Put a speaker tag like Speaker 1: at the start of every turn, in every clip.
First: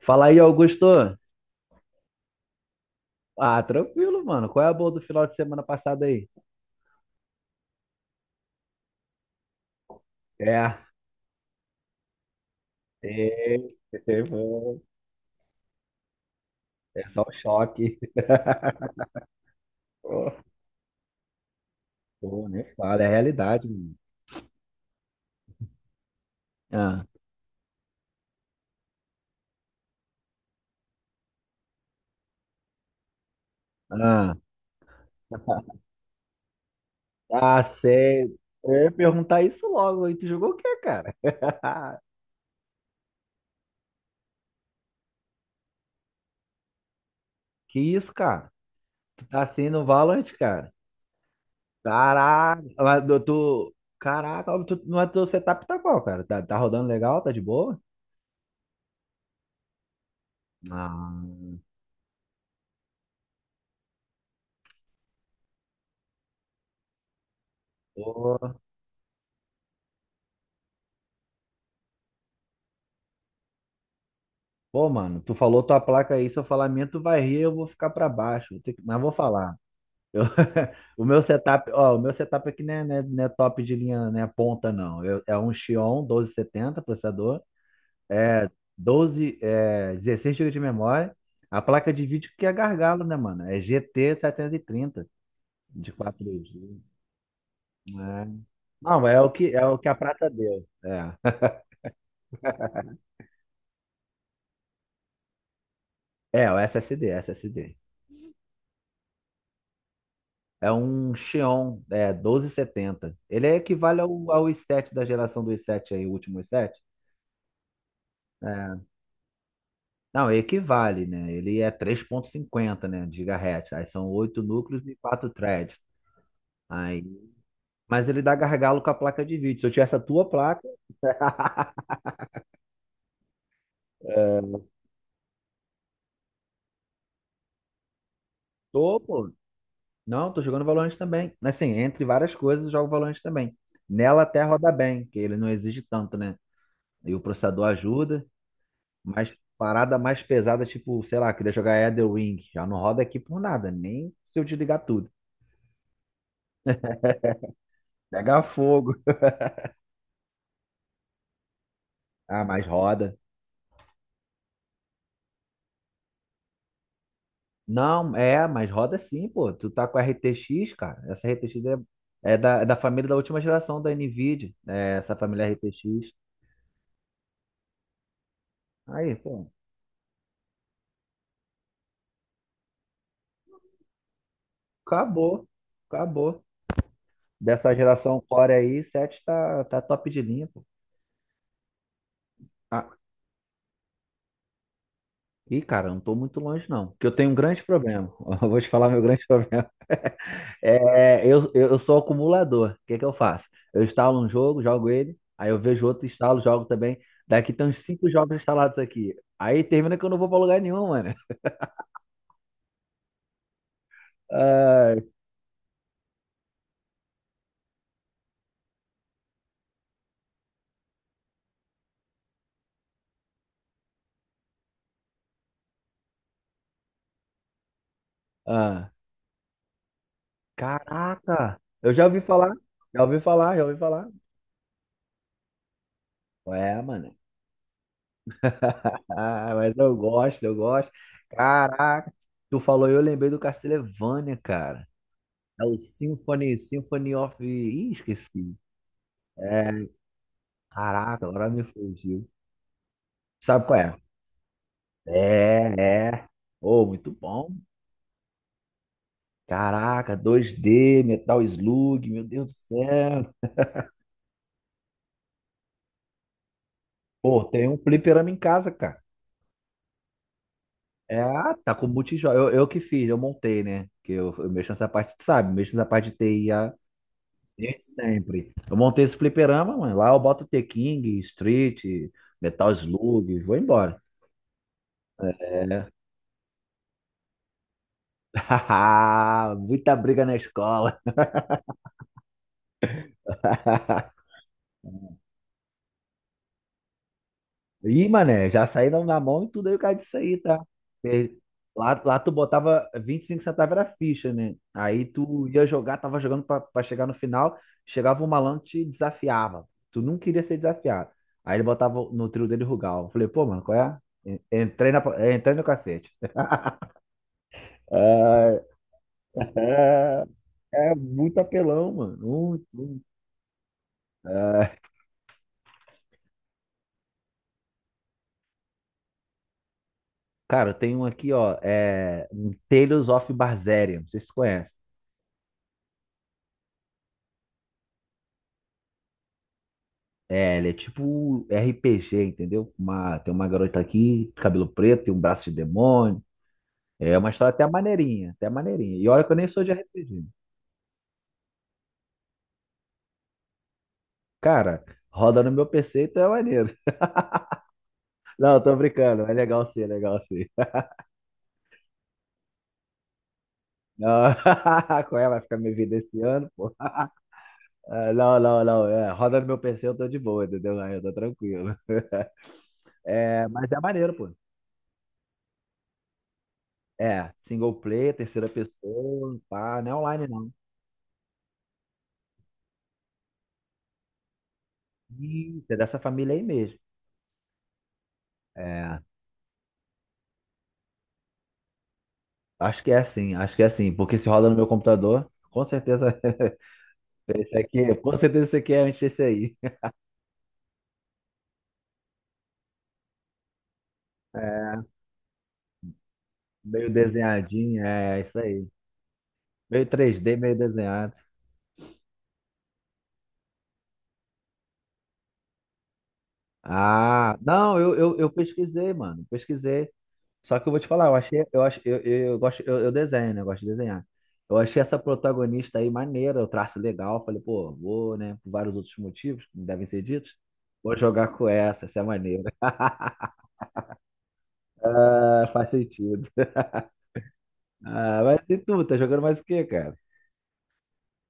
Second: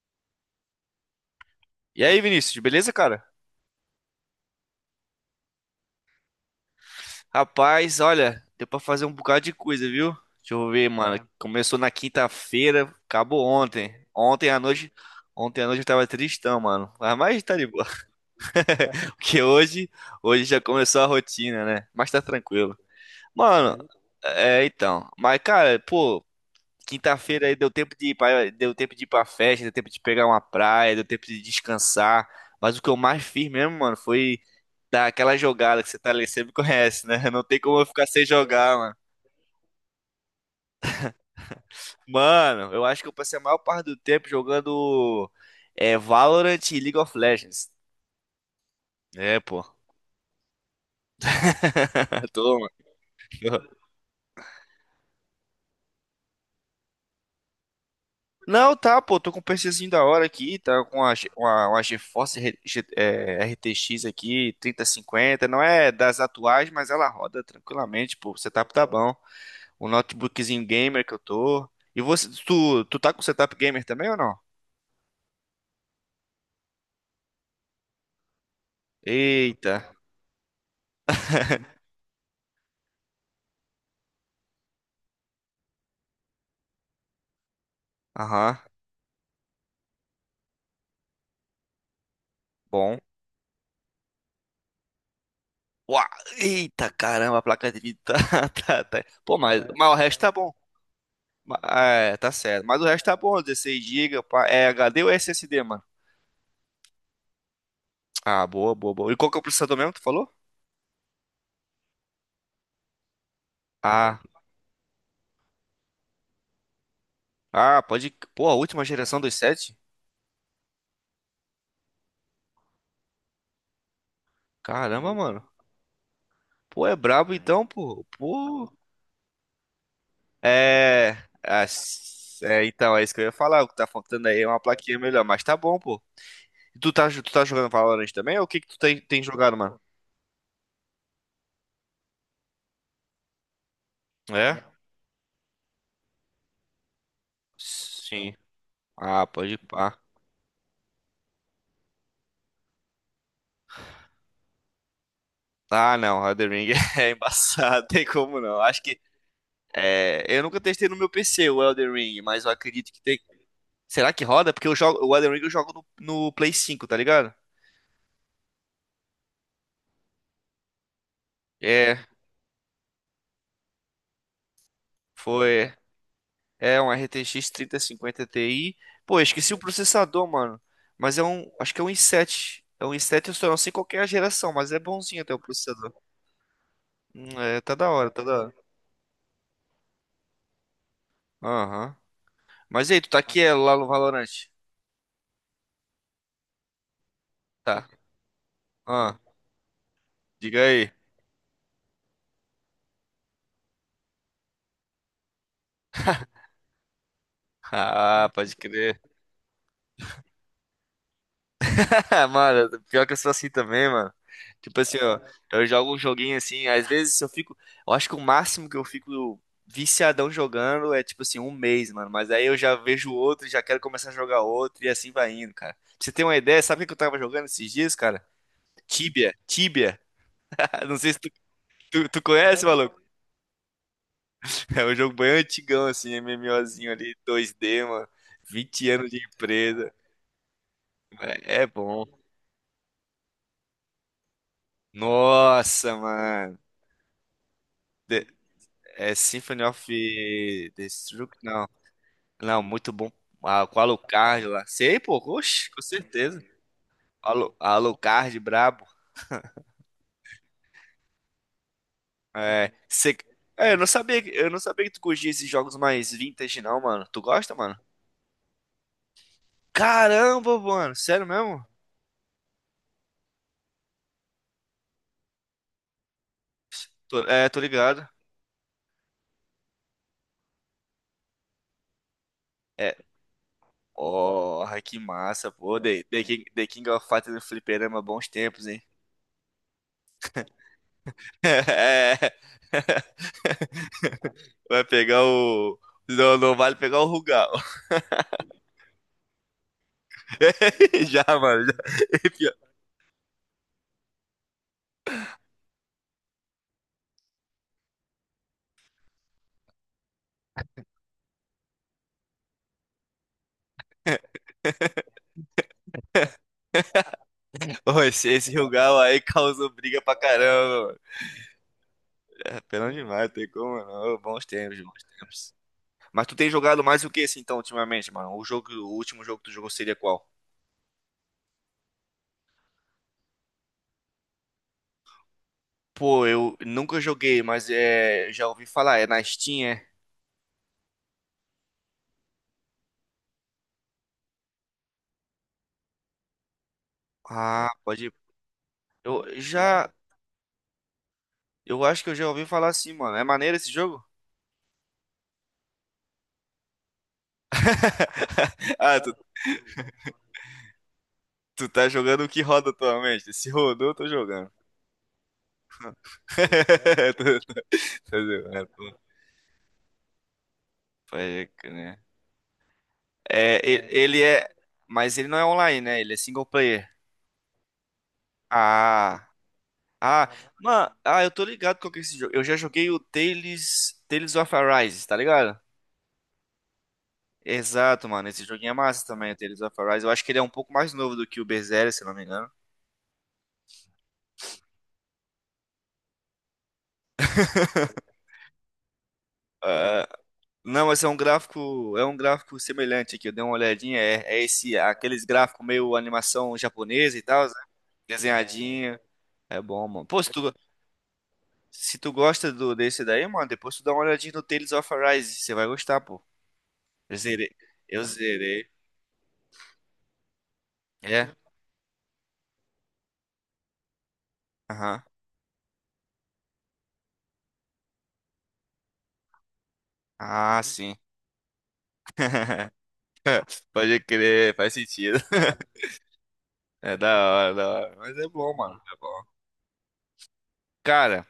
Speaker 1: Fala aí, Augusto.
Speaker 2: E aí, Vinícius, beleza, cara?
Speaker 1: Tranquilo, mano. Qual é a boa do final de semana passado aí?
Speaker 2: Rapaz, olha, deu pra fazer um bocado de coisa, viu? Deixa eu
Speaker 1: É,
Speaker 2: ver, mano. É. Começou na quinta-feira, acabou
Speaker 1: teve,
Speaker 2: ontem.
Speaker 1: teve,
Speaker 2: Ontem à noite eu tava tristão, mano.
Speaker 1: é
Speaker 2: Mas
Speaker 1: só um
Speaker 2: mas tá de boa,
Speaker 1: choque.
Speaker 2: porque
Speaker 1: Pô,
Speaker 2: hoje já começou a rotina, né? Mas tá
Speaker 1: pô, nem
Speaker 2: tranquilo.
Speaker 1: fala, é a realidade,
Speaker 2: Mano.
Speaker 1: mano.
Speaker 2: Uhum. É então. Mas, cara, pô.
Speaker 1: Ah,
Speaker 2: Quinta-feira aí deu tempo de ir pra, deu tempo de ir pra festa, deu tempo de pegar uma praia, deu tempo de descansar. Mas o que eu mais fiz mesmo, mano,
Speaker 1: ah,
Speaker 2: foi dar aquela jogada que você tá ali, você me conhece, né? Não tem
Speaker 1: ah,
Speaker 2: como eu ficar sem
Speaker 1: sei. Eu
Speaker 2: jogar,
Speaker 1: ia
Speaker 2: mano.
Speaker 1: perguntar isso logo. E tu jogou o quê, cara?
Speaker 2: Mano, eu acho que eu passei a maior parte do tempo jogando Valorant e League of Legends.
Speaker 1: Que isso, cara? Tu
Speaker 2: É,
Speaker 1: tá
Speaker 2: pô.
Speaker 1: assim no Valorant, cara? Caraca,
Speaker 2: Toma.
Speaker 1: Caraca, tu, mas teu setup tá qual, cara? Tá, tá rodando legal? Tá de boa?
Speaker 2: Não, tá, pô, tô com um PCzinho da hora aqui, tá com
Speaker 1: Ah,
Speaker 2: Uma GeForce RTX aqui, 3050, não é das atuais, mas ela roda tranquilamente, pô, o setup tá bom. O notebookzinho gamer que eu tô. E você, tu tá com setup gamer também ou não?
Speaker 1: Pô, mano, tu falou tua placa aí, se eu falar minha, tu vai rir, eu vou ficar pra baixo, mas vou falar.
Speaker 2: Eita,
Speaker 1: Eu- o meu setup, ó, o meu setup aqui não é top de linha, não é ponta, não. É um Xeon 1270 processador, é
Speaker 2: aham,
Speaker 1: é 16 GB de memória. A placa de vídeo que é
Speaker 2: bom.
Speaker 1: gargalo, né, mano? É GT trinta de
Speaker 2: Uau,
Speaker 1: quatro g
Speaker 2: eita, caramba, a placa de vídeo tá,
Speaker 1: né?
Speaker 2: tá.
Speaker 1: Não,
Speaker 2: Pô, mas,
Speaker 1: é o que
Speaker 2: mas
Speaker 1: a
Speaker 2: o resto
Speaker 1: prata
Speaker 2: tá bom.
Speaker 1: deu. É,
Speaker 2: É, tá certo, mas o resto tá bom, 16 GB, é HD ou SSD, mano?
Speaker 1: é o SSD.
Speaker 2: Ah, boa, boa, boa. E qual que é o processador mesmo que tu falou?
Speaker 1: É um Xeon, é 1270. Ele é equivale
Speaker 2: Ah,
Speaker 1: ao, ao i7 da geração do i7 aí, o último i7.
Speaker 2: ah, pode. Pô, a última
Speaker 1: É,
Speaker 2: geração dos sete?
Speaker 1: não, equivale, né? Ele é 3.50, né, de gigahertz. Aí são oito núcleos e
Speaker 2: Caramba,
Speaker 1: quatro
Speaker 2: mano.
Speaker 1: threads.
Speaker 2: Pô, é
Speaker 1: Aí,
Speaker 2: brabo então, pô.
Speaker 1: mas ele dá
Speaker 2: Pô.
Speaker 1: gargalo com a placa de vídeo. Se eu tivesse a tua placa,
Speaker 2: É. Então, é isso que eu ia falar. O que tá faltando aí é uma plaquinha melhor, mas tá bom, pô. E tu tá jogando Valorant também? Ou o que que tu
Speaker 1: tô,
Speaker 2: tem
Speaker 1: pô.
Speaker 2: jogado, mano?
Speaker 1: Não, tô jogando Valorant também. Assim, entre várias coisas, eu jogo Valorant também. Nela até
Speaker 2: É?
Speaker 1: roda bem, que ele não exige tanto, né? E o processador ajuda.
Speaker 2: Sim. Ah,
Speaker 1: Mas
Speaker 2: pode
Speaker 1: parada
Speaker 2: pá.
Speaker 1: mais pesada, tipo, sei lá, queria jogar Elden Ring. Já não roda aqui por nada, nem se eu desligar tudo.
Speaker 2: Ah, não, Elden Ring é embaçado, tem como
Speaker 1: Pega
Speaker 2: não. Acho
Speaker 1: fogo.
Speaker 2: que. É, eu nunca testei no meu PC o Elden Ring,
Speaker 1: Ah,
Speaker 2: mas eu
Speaker 1: mas
Speaker 2: acredito que
Speaker 1: roda.
Speaker 2: tem. Será que roda? Porque eu jogo, o Elden Ring eu jogo no Play 5, tá ligado?
Speaker 1: Não, é, mas roda sim, pô. Tu tá com a RTX, cara.
Speaker 2: É.
Speaker 1: É da, da família da última geração da NVIDIA. É, essa família
Speaker 2: Foi.
Speaker 1: RTX.
Speaker 2: É um RTX 3050 Ti.
Speaker 1: Aí,
Speaker 2: Pô, eu
Speaker 1: pô,
Speaker 2: esqueci o processador, mano. Mas é um. Acho que é um i7. É um i7, eu só não sei qual que é a geração, mas é bonzinho até o
Speaker 1: acabou.
Speaker 2: processador.
Speaker 1: Acabou.
Speaker 2: É,
Speaker 1: Dessa
Speaker 2: tá da hora,
Speaker 1: geração
Speaker 2: tá da
Speaker 1: Core
Speaker 2: hora.
Speaker 1: aí, 7 tá top de linha, pô.
Speaker 2: Aham.
Speaker 1: Ah,
Speaker 2: Mas e aí, tu tá aqui lá no Valorant?
Speaker 1: e, cara, eu não tô muito longe, não. Porque eu tenho um grande
Speaker 2: Tá.
Speaker 1: problema. Eu vou te falar meu
Speaker 2: Ah,
Speaker 1: grande problema.
Speaker 2: diga aí.
Speaker 1: Eu sou acumulador. O que que eu faço? Eu instalo um jogo, jogo ele, aí eu vejo outro, instalo, jogo também. Daqui tem uns cinco
Speaker 2: Ah,
Speaker 1: jogos
Speaker 2: pode
Speaker 1: instalados
Speaker 2: crer.
Speaker 1: aqui. Aí termina que eu não vou pra lugar nenhum, mano.
Speaker 2: Ah, mano, pior que eu sou assim também, mano. Tipo assim,
Speaker 1: Ai,
Speaker 2: ó, eu jogo um joguinho assim, às vezes eu fico. Eu acho que o máximo que eu fico viciadão jogando é tipo assim, um mês, mano. Mas aí eu já vejo outro, já quero começar a jogar outro, e assim vai indo, cara. Pra você ter uma ideia, sabe o que eu tava jogando esses dias, cara?
Speaker 1: ah,
Speaker 2: Tibia, Tibia. Não sei se tu,
Speaker 1: caraca! Eu já
Speaker 2: tu,
Speaker 1: ouvi
Speaker 2: tu
Speaker 1: falar,
Speaker 2: conhece, maluco.
Speaker 1: já ouvi falar, já ouvi falar.
Speaker 2: É um jogo bem antigão, assim,
Speaker 1: É,
Speaker 2: MMOzinho ali,
Speaker 1: mano.
Speaker 2: 2D mano. 20 anos de
Speaker 1: Ah, mas
Speaker 2: empresa.
Speaker 1: eu gosto, eu gosto.
Speaker 2: É bom.
Speaker 1: Caraca! Tu falou, eu lembrei do Castlevania, cara. É o
Speaker 2: Nossa, mano.
Speaker 1: Symphony of... Ih, esqueci.
Speaker 2: É Symphony
Speaker 1: É,
Speaker 2: of
Speaker 1: Caraca,
Speaker 2: Destruct,
Speaker 1: agora me
Speaker 2: não.
Speaker 1: fugiu.
Speaker 2: Não, muito bom.
Speaker 1: Sabe
Speaker 2: Ah, com
Speaker 1: qual é?
Speaker 2: Alucard lá. Sei, pô. Oxe, com
Speaker 1: É, é.
Speaker 2: certeza.
Speaker 1: Oh, muito bom.
Speaker 2: Alucard, brabo.
Speaker 1: Caraca, 2D, Metal Slug, meu Deus do
Speaker 2: É, cê-
Speaker 1: céu.
Speaker 2: eu não sabia, que tu curtia esses jogos mais vintage, não, mano. Tu
Speaker 1: Pô,
Speaker 2: gosta,
Speaker 1: tem
Speaker 2: mano?
Speaker 1: um fliperama em casa, cara.
Speaker 2: Caramba, mano.
Speaker 1: É,
Speaker 2: Sério
Speaker 1: ah,
Speaker 2: mesmo?
Speaker 1: tá com multijogo. Eu que fiz, eu montei, né? Eu mexo nessa parte, tu sabe, mexo nessa parte
Speaker 2: Tô
Speaker 1: desde
Speaker 2: ligado.
Speaker 1: sempre. Eu montei esse fliperama, mano. Lá eu boto The King, Street, Metal
Speaker 2: É,
Speaker 1: Slug, vou embora.
Speaker 2: oh, que massa, pô.
Speaker 1: É.
Speaker 2: The King of Fighters no fliperama, bons tempos, hein?
Speaker 1: Muita briga na escola.
Speaker 2: É. Vai pegar o... Não, não vale pegar o Rugal.
Speaker 1: Ih, mané, já saíram na mão e tudo aí o cara disso aí, tá?
Speaker 2: Já,
Speaker 1: E
Speaker 2: mano. Já.
Speaker 1: Lá
Speaker 2: É
Speaker 1: tu
Speaker 2: pior.
Speaker 1: botava 25 centavos era ficha, né? Aí tu ia jogar, tava jogando pra chegar no final, chegava um malandro e te desafiava. Tu não queria ser desafiado. Aí ele botava no trio dele Rugal. Eu falei, pô, mano, qual é? Entrei no cacete.
Speaker 2: Ô, esse Rugal aí causou briga pra
Speaker 1: É,
Speaker 2: caramba,
Speaker 1: é
Speaker 2: mano.
Speaker 1: muito apelão, mano.
Speaker 2: É,
Speaker 1: Muito,
Speaker 2: pena
Speaker 1: muito.
Speaker 2: demais, tem como não. Ô, bons tempos,
Speaker 1: É.
Speaker 2: bons tempos. Mas tu tem jogado mais o que esse então, ultimamente, mano? O jogo, o último jogo que tu jogou seria qual?
Speaker 1: Cara, tem um aqui, ó. É, um Tales of Berseria. Não sei se tu conhece.
Speaker 2: Pô, eu nunca joguei, mas já ouvi falar. É na Steam, é?
Speaker 1: É, ele é tipo RPG, entendeu? Tem uma garota aqui, cabelo preto, tem um braço de demônio. É uma história até
Speaker 2: Ah, pode ir.
Speaker 1: maneirinha, até maneirinha. E olha que eu
Speaker 2: Eu
Speaker 1: nem sou de
Speaker 2: já.
Speaker 1: RPG.
Speaker 2: Eu acho que eu já ouvi falar assim, mano. É maneiro esse jogo?
Speaker 1: Cara, roda no meu PC, então é maneiro. Não, tô
Speaker 2: Ah, tu,
Speaker 1: brincando. É legal sim, é legal sim.
Speaker 2: tu tá jogando o que roda atualmente? Se rodou, eu tô
Speaker 1: Não,
Speaker 2: jogando.
Speaker 1: qual é? Vai ficar minha vida esse ano, pô.
Speaker 2: Tô- tô-
Speaker 1: Ah,
Speaker 2: tô jogando.
Speaker 1: Não. É, roda no meu PC, eu tô de boa, entendeu? Aí eu tô
Speaker 2: Pode crer.
Speaker 1: tranquilo.
Speaker 2: Né?
Speaker 1: É,
Speaker 2: É,
Speaker 1: mas é maneiro,
Speaker 2: ele
Speaker 1: pô.
Speaker 2: é. Mas ele não é online, né? Ele é single player.
Speaker 1: É, single player, terceira
Speaker 2: Ah.
Speaker 1: pessoa, pá, não é online
Speaker 2: Ah,
Speaker 1: não.
Speaker 2: mano, ah, eu tô ligado com esse jogo. Eu já joguei o Tales of Arise, tá ligado?
Speaker 1: Ih, é dessa família aí mesmo.
Speaker 2: Exato, mano. Esse joguinho é
Speaker 1: É,
Speaker 2: massa também, o Tales of Arise. Eu acho que ele é um pouco mais novo do que o Berseria, se não me engano.
Speaker 1: Acho que é assim, porque se roda no meu computador, com certeza esse aqui, com certeza esse aqui é antes desse aí.
Speaker 2: Ah, não, mas é um gráfico semelhante aqui. Eu dei uma olhadinha, é
Speaker 1: É,
Speaker 2: esse, aqueles gráficos meio animação japonesa e tal, né?
Speaker 1: É é isso aí.
Speaker 2: Desenhadinho. É
Speaker 1: Meio
Speaker 2: bom, mano. Pô, se
Speaker 1: 3D,
Speaker 2: tu,
Speaker 1: meio desenhado.
Speaker 2: Se tu gosta desse daí, mano, depois tu dá uma olhadinha no Tales of Arise. Você vai gostar, pô. Eu
Speaker 1: Ah,
Speaker 2: zerei.
Speaker 1: não,
Speaker 2: Eu
Speaker 1: eu
Speaker 2: zerei.
Speaker 1: pesquisei, mano, pesquisei. Só que eu vou te falar,
Speaker 2: É?
Speaker 1: eu gosto, eu desenho, né? Eu gosto de desenhar. Eu achei essa
Speaker 2: Aham.
Speaker 1: protagonista aí maneira, o traço legal. Eu falei, pô, vou, né? Por vários outros motivos que devem ser ditos,
Speaker 2: Ah,
Speaker 1: vou
Speaker 2: sim.
Speaker 1: jogar com essa é maneira.
Speaker 2: Pode crer, faz sentido.
Speaker 1: Ah, faz sentido.
Speaker 2: É da hora, da hora. Mas
Speaker 1: Ah,
Speaker 2: é
Speaker 1: mas e
Speaker 2: bom, mano.
Speaker 1: tu? Tá
Speaker 2: É
Speaker 1: jogando
Speaker 2: bom.
Speaker 1: mais o quê, cara?
Speaker 2: Cara,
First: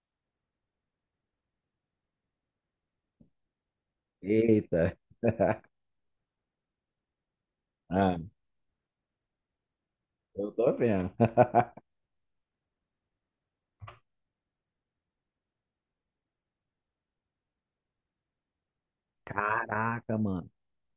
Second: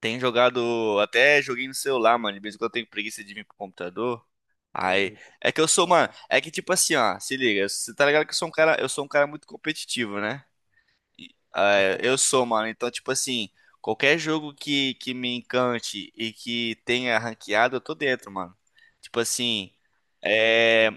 Speaker 2: tem jogado. Até joguei no celular, mano. De vez em quando eu tenho preguiça de vir pro computador.
Speaker 1: Eita.
Speaker 2: Aí. É que eu sou, mano. É que tipo assim, ó. Se liga. Você tá
Speaker 1: Ah,
Speaker 2: ligado que eu sou um cara. Eu sou um cara muito competitivo, né?
Speaker 1: eu tô vendo.
Speaker 2: É, eu sou, mano. Então, tipo assim, qualquer jogo que me encante e que tenha ranqueado, eu tô dentro, mano. Tipo assim,
Speaker 1: Caraca, mano.
Speaker 2: é...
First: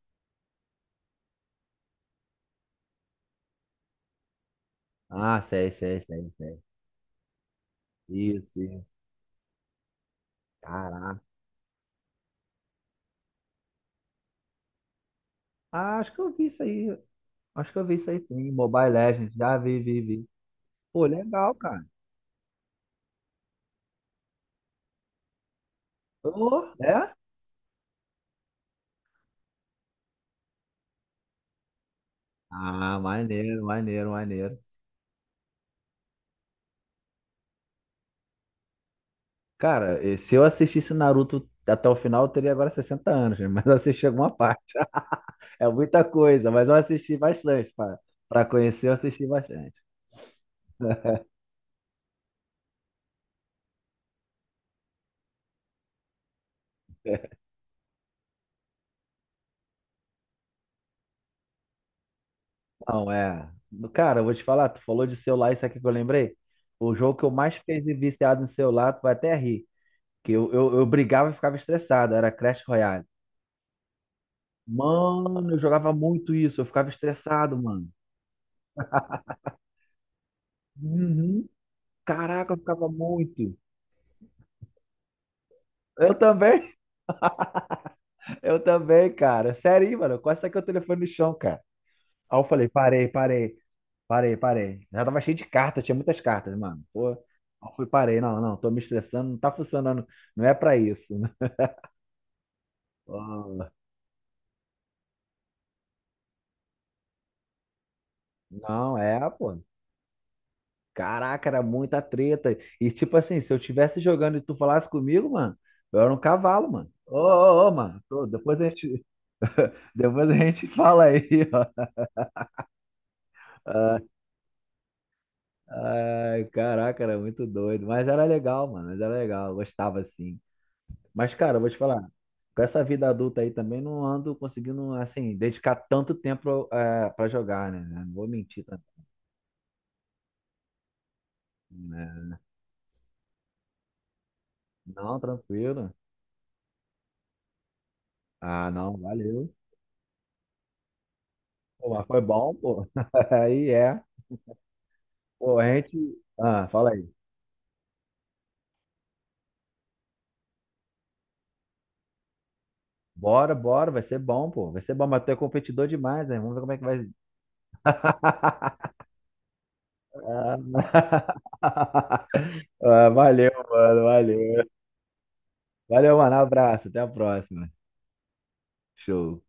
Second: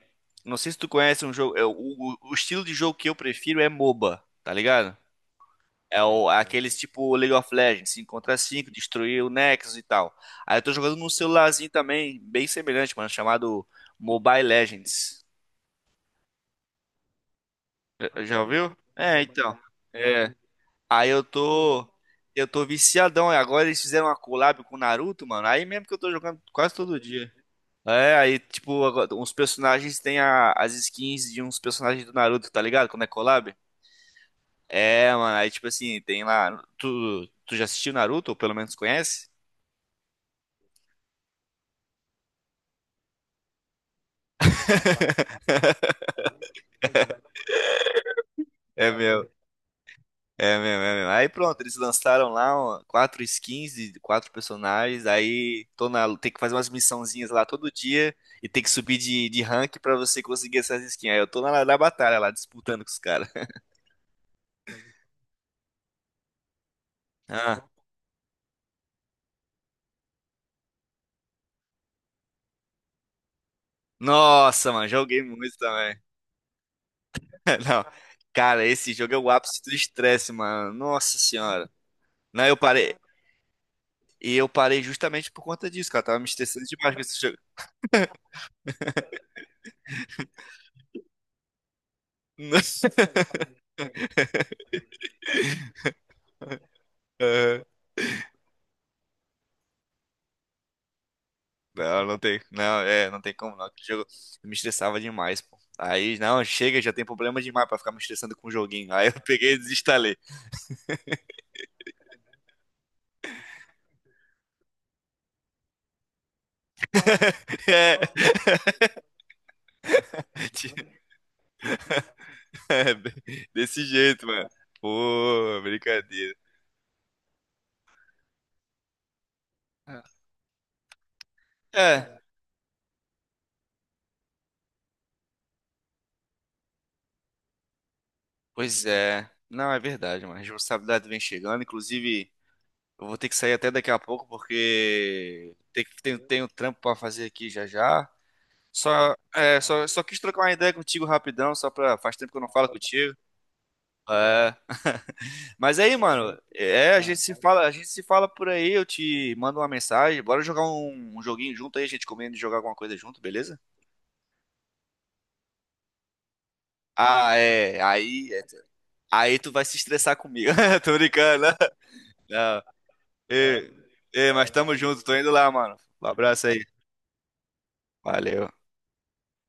Speaker 2: não sei se tu conhece um jogo. O estilo de jogo que eu prefiro é MOBA, tá ligado? É o,
Speaker 1: Sei.
Speaker 2: aqueles tipo League of Legends, 5 contra
Speaker 1: Isso,
Speaker 2: 5,
Speaker 1: isso.
Speaker 2: destruir o Nexus e tal. Aí eu tô jogando num
Speaker 1: Caraca.
Speaker 2: celularzinho também, bem semelhante, mano, chamado Mobile Legends.
Speaker 1: Ah, acho que eu vi isso aí. Acho que eu vi isso aí
Speaker 2: Já
Speaker 1: sim.
Speaker 2: ouviu?
Speaker 1: Mobile
Speaker 2: É,
Speaker 1: Legends.
Speaker 2: então.
Speaker 1: Vi.
Speaker 2: É.
Speaker 1: Pô,
Speaker 2: Aí eu
Speaker 1: legal, cara.
Speaker 2: tô. Eu tô viciadão. E agora eles fizeram uma collab com o Naruto, mano. Aí mesmo que eu tô jogando
Speaker 1: Ô,
Speaker 2: quase todo
Speaker 1: é?
Speaker 2: dia. É, aí, tipo, agora, uns personagens têm as skins de uns personagens do Naruto, tá ligado? Quando é collab.
Speaker 1: Maneiro.
Speaker 2: É, mano, aí, tipo assim, tem lá. Tu já assistiu Naruto, ou pelo menos conhece?
Speaker 1: Cara, se eu assistisse Naruto até o final, eu teria agora 60 anos, né? mas eu assisti alguma parte. É muita coisa, mas eu assisti bastante. Pra conhecer,
Speaker 2: É
Speaker 1: eu assisti
Speaker 2: meu.
Speaker 1: bastante.
Speaker 2: É mesmo, é mesmo. Aí pronto, eles lançaram lá ó, quatro skins de quatro personagens. Aí tem que fazer umas missãozinhas lá todo dia e tem que subir de rank pra você conseguir essas skins. Aí eu tô na batalha lá, disputando com os
Speaker 1: Não,
Speaker 2: caras.
Speaker 1: é. Cara, eu vou te falar, tu falou de celular, isso aqui que eu lembrei. O jogo que eu mais
Speaker 2: Ah,
Speaker 1: fiquei viciado em celular, tu vai até rir. Eu brigava e ficava estressado, era Crash Royale.
Speaker 2: nossa, mano, joguei
Speaker 1: Mano, eu
Speaker 2: muito
Speaker 1: jogava
Speaker 2: também.
Speaker 1: muito isso, eu ficava estressado,
Speaker 2: Não,
Speaker 1: mano.
Speaker 2: cara, esse jogo é o ápice do estresse, mano. Nossa
Speaker 1: Uhum.
Speaker 2: senhora. Não,
Speaker 1: Caraca,
Speaker 2: eu
Speaker 1: eu ficava
Speaker 2: parei.
Speaker 1: muito.
Speaker 2: E eu parei justamente por conta disso, cara.
Speaker 1: Eu
Speaker 2: Tava me estressando
Speaker 1: também,
Speaker 2: demais com esse jogo.
Speaker 1: eu também, cara. Sério, aí, mano, eu quase saquei o telefone no chão, cara. Aí eu falei, parei, parei. Já tava cheio de cartas, tinha muitas cartas, mano. Pô, aí
Speaker 2: Aham.
Speaker 1: eu fui, parei, não, não, tô me estressando, não tá funcionando, não é pra isso.
Speaker 2: Não, não tem, não, não tem como não.
Speaker 1: Ah,
Speaker 2: Aquele jogo me estressava demais, pô. Aí, não, chega, já tem problema demais pra ficar me estressando com o joguinho.
Speaker 1: Não,
Speaker 2: Aí eu
Speaker 1: é,
Speaker 2: peguei e
Speaker 1: pô.
Speaker 2: desinstalei.
Speaker 1: Caraca, era muita treta. E tipo assim, se eu estivesse jogando e tu falasse comigo, mano, eu era um cavalo, mano. Ô, mano, depois a gente, depois a
Speaker 2: É,
Speaker 1: gente fala aí, ó.
Speaker 2: é, desse
Speaker 1: Ah,
Speaker 2: jeito, mano. Pô, brincadeira.
Speaker 1: Ai, caraca, era muito doido. Mas era legal, mano, mas era legal, eu gostava
Speaker 2: É.
Speaker 1: assim. Mas, cara, eu vou te falar,
Speaker 2: É,
Speaker 1: com essa vida adulta aí também não ando conseguindo, assim, dedicar tanto tempo pra jogar, né? Não vou mentir, tá?
Speaker 2: pois é. Não, é verdade, mano. A responsabilidade vem chegando.
Speaker 1: Né?
Speaker 2: Inclusive, eu vou ter que sair até daqui a pouco
Speaker 1: Não,
Speaker 2: porque
Speaker 1: tranquilo.
Speaker 2: tem um trampo pra fazer aqui já já.
Speaker 1: Ah, não, valeu.
Speaker 2: Só quis trocar uma ideia contigo rapidão, só
Speaker 1: Pô,
Speaker 2: pra.
Speaker 1: mas
Speaker 2: Faz
Speaker 1: foi
Speaker 2: tempo que eu não
Speaker 1: bom,
Speaker 2: falo
Speaker 1: pô.
Speaker 2: contigo.
Speaker 1: Aí é.
Speaker 2: É.
Speaker 1: Pô, a
Speaker 2: Mas aí,
Speaker 1: gente.
Speaker 2: mano,
Speaker 1: Ah, fala
Speaker 2: a
Speaker 1: aí.
Speaker 2: gente se fala, a gente se fala por aí, eu te mando uma mensagem, bora jogar um joguinho junto aí, a gente comendo e jogar alguma coisa junto, beleza?
Speaker 1: Bora, vai ser bom, pô. Vai ser bom, mas tu é competidor demais, né? Vamos ver como é que vai.
Speaker 2: Ah, é, aí, é. Aí tu vai se estressar comigo. Tô
Speaker 1: Ah,
Speaker 2: brincando. Né? Não.
Speaker 1: valeu,
Speaker 2: Ei,
Speaker 1: mano,
Speaker 2: ei, mas
Speaker 1: valeu.
Speaker 2: tamo junto, tô indo lá, mano. Um
Speaker 1: Valeu, mano.
Speaker 2: abraço aí.
Speaker 1: Abraço, até a próxima.
Speaker 2: Valeu.
Speaker 1: Show.